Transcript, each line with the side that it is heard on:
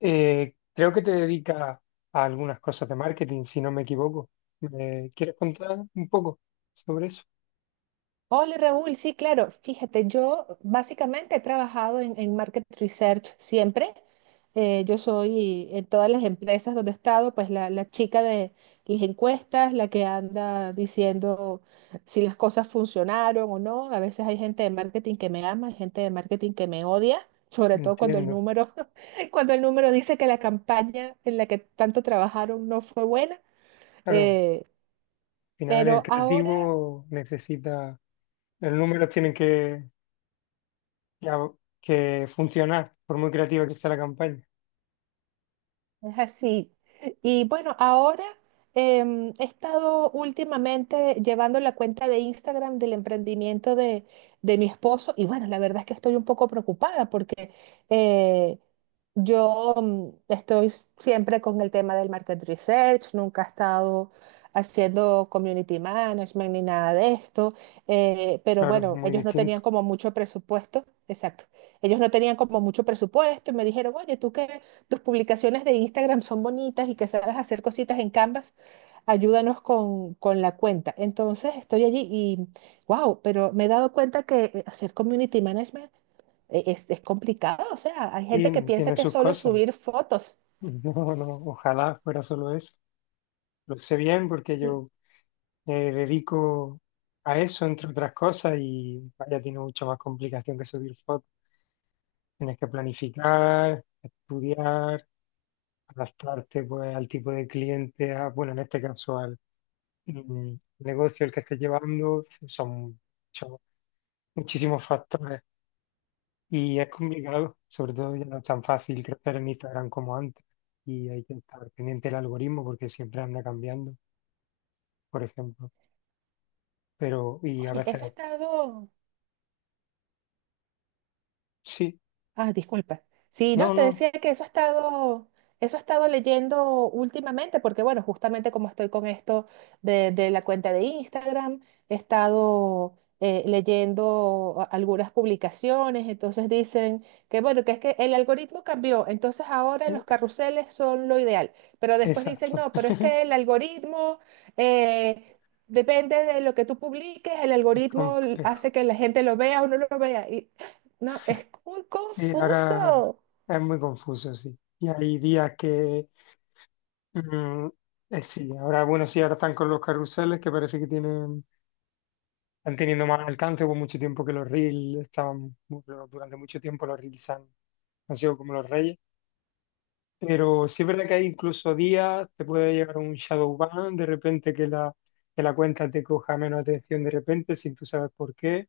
left: Creo que te dedicas a algunas cosas de marketing, si no me equivoco. ¿Me quieres contar un poco sobre eso?
right: Hola Raúl, sí, claro. Fíjate, yo básicamente he trabajado en market research siempre. Yo soy en todas las empresas donde he estado, pues la chica de las encuestas, la que anda diciendo si las cosas funcionaron o no. A veces hay gente de marketing que me ama, hay gente de marketing que me odia, sobre todo cuando el
left: Entiendo.
right: número, cuando el número dice que la campaña en la que tanto trabajaron no fue buena.
left: Claro, al
right: Eh,
left: final el
right: pero ahora.
left: creativo necesita, los números tienen que funcionar, por muy creativa que sea la campaña.
right: Es así. Y bueno, ahora he estado últimamente llevando la cuenta de Instagram del emprendimiento de mi esposo y bueno, la verdad es que estoy un poco preocupada porque. Eh, yo estoy siempre con el tema del market research, nunca he estado haciendo community management ni nada de esto, pero
left: Claro,
right: bueno,
left: muy
right: ellos no tenían
left: distinto.
right: como mucho presupuesto, exacto, ellos no tenían como mucho presupuesto y me dijeron, oye, tú que tus publicaciones de Instagram son bonitas y que sabes hacer cositas en Canvas, ayúdanos con la cuenta. Entonces estoy allí y, wow, pero me he dado cuenta que hacer community management es complicado, o sea, hay gente que
left: Y
right: piensa
left: tiene
right: que es
left: sus
right: solo
left: cosas.
right: subir fotos.
left: No, no, ojalá fuera solo eso. Lo sé bien porque
right: Y,
left: yo me dedico a eso, entre otras cosas, y vaya, tiene mucha más complicación que subir fotos. Tienes que planificar, estudiar, adaptarte pues, al tipo de cliente, bueno, en este caso al mm, negocio el que estés llevando, son mucho- muchísimos factores y es complicado, sobre todo ya no es tan fácil crecer en Instagram como antes y hay que estar pendiente del algoritmo porque siempre anda cambiando, por ejemplo. Pero y a
right: Oye,
left: veces
right: eso es todo.
left: sí,
right: Ah, disculpa. Sí, no,
left: no,
right: te
left: no,
right: decía que eso ha estado, eso he estado leyendo últimamente, porque bueno, justamente como estoy con esto de la cuenta de Instagram, he estado leyendo algunas publicaciones, entonces dicen que bueno, que es que el algoritmo cambió, entonces ahora
left: eh,
right: los carruseles son lo ideal, pero después dicen,
left: exacto,
right: no, pero es que el algoritmo, eh, depende de lo que tú publiques, el
left: es
right: algoritmo
left: complejo.
right: hace que la gente lo vea o no lo vea. No, es muy
left: Sí, ahora
right: confuso.
left: es muy confuso, sí. Y hay días que Mm, sí, ahora, bueno, sí, ahora están con los carruseles que parece que tienen, están teniendo más alcance. Hubo mucho tiempo que los reels durante mucho tiempo los reels han sido como los reyes. Pero sí es verdad que hay incluso días, te puede llegar un shadow ban, de repente que la cuenta te coja menos atención de repente, sin tú sabes por qué.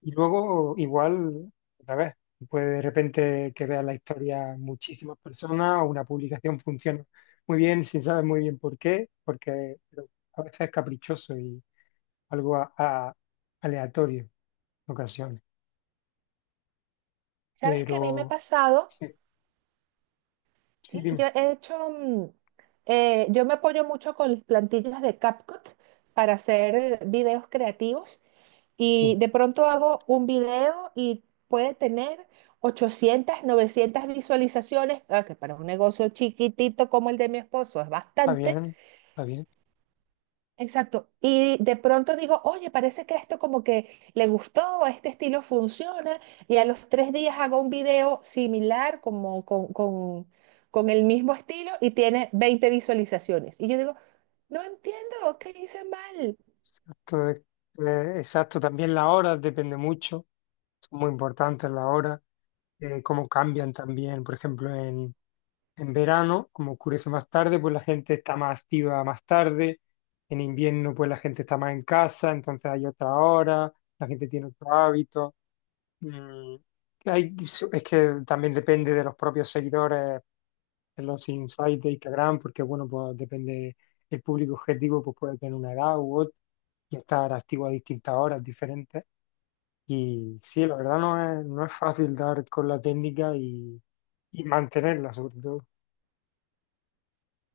left: Y luego, igual, otra vez, pues de repente que veas la historia muchísimas personas o una publicación funciona muy bien sin saber muy bien por qué, porque pero a veces es caprichoso y algo aleatorio en ocasiones.
right: ¿Sabes qué a mí me ha
left: Pero
right: pasado?
left: sí, sí,
right: Sí,
left: dime,
right: yo he hecho, mm, yo me apoyo mucho con las plantillas de CapCut para hacer videos creativos y
left: sí,
right: de pronto hago un video y puede tener 800, 900 visualizaciones, ah, que para un negocio chiquitito como el de mi esposo es
left: está
right: bastante.
left: bien, está bien.
right: Exacto. Y de pronto digo, oye, parece que esto como que le gustó, este estilo funciona, y a los 3 días hago un video similar, como con el mismo estilo, y tiene 20 visualizaciones. Y yo digo, no entiendo, ¿qué hice mal?
left: Exacto, exacto. También las horas depende mucho, son muy importantes las horas, cómo cambian también, por ejemplo, en, verano, como oscurece más tarde, pues la gente está más activa más tarde, en invierno pues la gente está más en casa, entonces hay otra hora, la gente tiene otro hábito. Mm, hay- es que también depende de los propios seguidores, de los insights de Instagram, porque bueno, pues depende el público objetivo pues, puede tener una edad u otra y estar activo a distintas horas diferentes. Y sí, la verdad no es fácil dar con la técnica y mantenerla, sobre todo,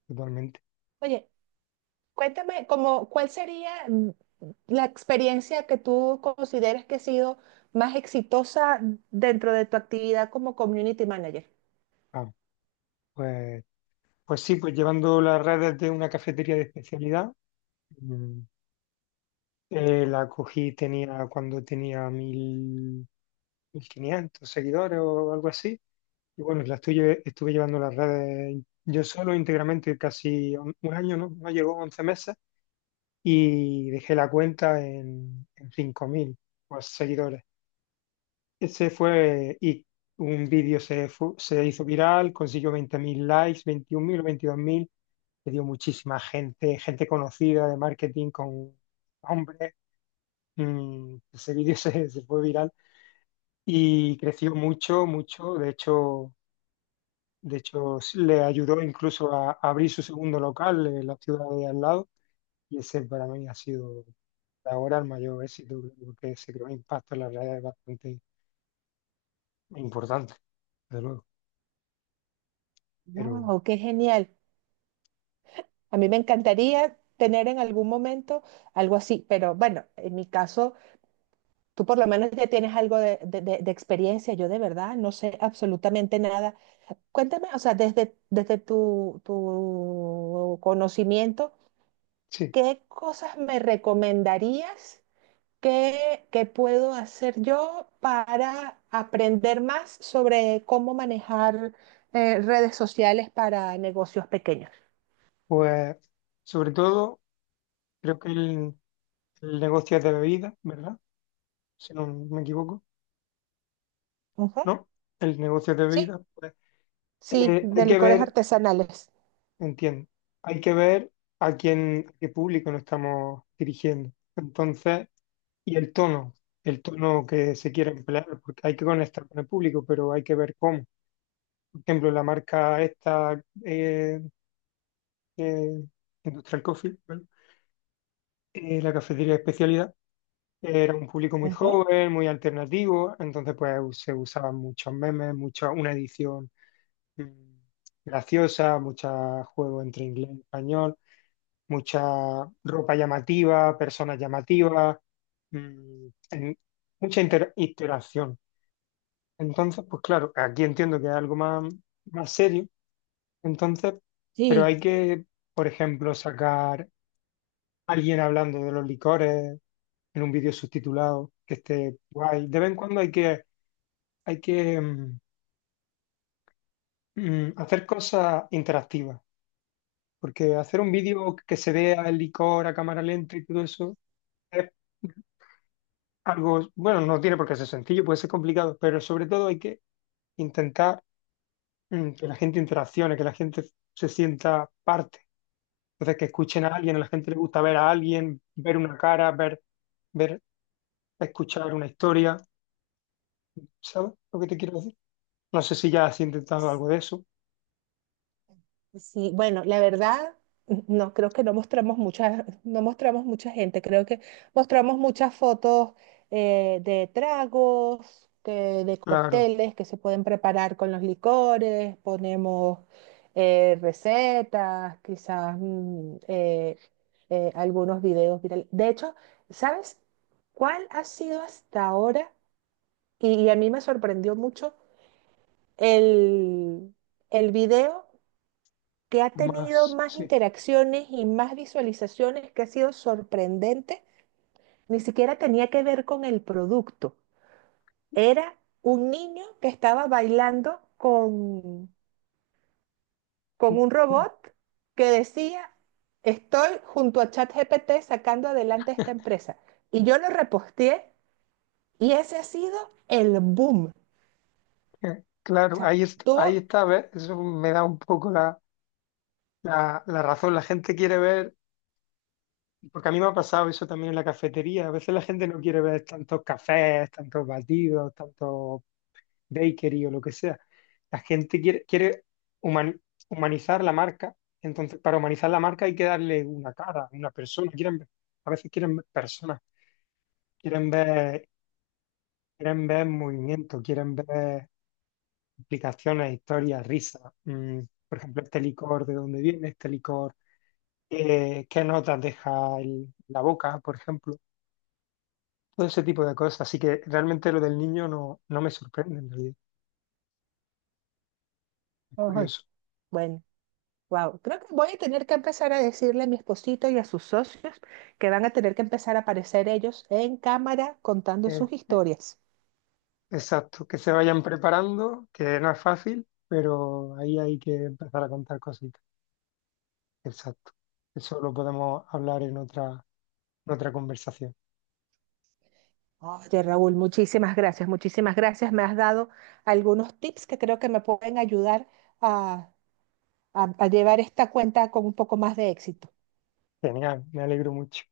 left: totalmente.
right: Oye, cuéntame, como, ¿cuál sería la experiencia que tú consideres que ha sido más exitosa dentro de tu actividad como community manager?
left: Ah, pues, pues sí, pues llevando las redes de una cafetería de especialidad, mm, cuando tenía mil 1500 seguidores o algo así. Y bueno, estuve llevando las redes yo solo íntegramente casi un año, ¿no? No llegó 11 meses. Y dejé la cuenta en 5000 pues, seguidores. Ese fue, y un vídeo se hizo viral, consiguió 20.000 likes, 21.000 o 22.000 le dio muchísima gente, gente conocida de marketing con hombres. Ese vídeo se fue viral y creció mucho, mucho. De hecho sí, le ayudó incluso a abrir su segundo local en la ciudad de al lado. Y ese para mí ha sido ahora el mayor éxito, porque se creó un impacto en la realidad es bastante importante, desde luego. Pero
right: Wow, qué genial. A mí me encantaría tener en algún momento algo así, pero bueno, en mi caso, tú por lo menos ya tienes algo de experiencia, yo de verdad no sé absolutamente nada. Cuéntame, o sea, desde tu conocimiento,
left: sí,
right: ¿qué cosas me recomendarías, que puedo hacer yo para aprender más sobre cómo manejar redes sociales para negocios pequeños?
left: pues sobre todo creo que el negocio de bebidas, ¿verdad? Si no me equivoco,
right: Ujú.
left: ¿no? El negocio de
right: Sí.
left: bebidas, pues
right: Sí,
left: hay
right: de
left: que
right: licores
left: ver,
right: artesanales.
left: entiendo, hay que ver a quién, a qué público nos estamos dirigiendo. Entonces, y el tono que se quiere emplear, porque hay que conectar con el público, pero hay que ver cómo. Por ejemplo, la marca esta, eh, Industrial Coffee, ¿vale? La cafetería de especialidad. Era un público muy
right: Ujú.
left: joven, muy alternativo, entonces pues se usaban muchos memes, una edición mm, graciosa, muchos juegos entre inglés y español, mucha ropa llamativa, personas llamativas, mm, en- mucha interacción. Entonces, pues claro, aquí entiendo que es algo más, más serio, entonces, pero
right: Sí,
left: hay que, por ejemplo, sacar alguien hablando de los licores en un vídeo subtitulado que esté guay. De vez en cuando hay que hacer cosas interactivas, porque hacer un vídeo que se vea el licor a cámara lenta y todo eso es algo, bueno, no tiene por qué ser sencillo, puede ser complicado, pero sobre todo hay que intentar que la gente interaccione, que la gente se sienta parte. Entonces, que escuchen a alguien, a la gente le gusta ver a alguien, ver una cara, ver, escuchar una historia. ¿Sabes lo que te quiero decir? No sé si ya has intentado algo de eso.
right: sí. Bueno, la verdad, no creo que no mostramos mucha gente. Creo que mostramos muchas fotos de tragos, de
left: Claro,
right: cócteles que se pueden preparar con los licores. Ponemos recetas, quizás algunos videos virales. De hecho, ¿sabes cuál ha sido hasta ahora? Y a mí me sorprendió mucho. el, el video que ha tenido
left: más,
right: más
left: sí.
right: interacciones y más visualizaciones, que ha sido sorprendente, ni siquiera tenía que ver con el producto. Era un niño que estaba bailando con,
left: Mm,
right: con un
left: mm,
right: robot que decía, estoy junto a ChatGPT sacando adelante esta empresa. Y yo lo reposteé y ese ha sido el boom. O
left: Claro,
right: sea,
left: ahí
right: tuvo.
left: está, ¿ves? Eso me da un poco la razón. La gente quiere ver. Porque a mí me ha pasado eso también en la cafetería. A veces la gente no quiere ver tantos cafés, tantos batidos, tantos bakery o lo que sea. La gente quiere humani- humanizar la marca. Entonces, para humanizar la marca hay que darle una cara, una persona. A veces quieren ver personas, quieren ver, quieren ver movimiento, quieren ver explicaciones, historias, risas. Por ejemplo, este licor, ¿de dónde viene este licor? ¿Qué notas deja la boca, por ejemplo? Todo ese tipo de cosas. Así que realmente lo del niño no, no me sorprende en realidad. Es
right: Ay,
left: curioso.
right: bueno, wow, creo que voy a tener que empezar a decirle a mi esposito y a sus socios que van a tener que empezar a aparecer ellos en cámara contando
left: Eh,
right: sus
left: eh,
right: historias.
left: exacto, que se vayan preparando, que no es fácil, pero ahí hay que empezar a contar cositas. Exacto. Eso lo podemos hablar en otra, conversación.
right: Oye, Raúl, muchísimas gracias, muchísimas gracias. Me has dado algunos tips que creo que me pueden ayudar a, a llevar esta cuenta con un poco más de éxito.
left: Genial, me alegro mucho.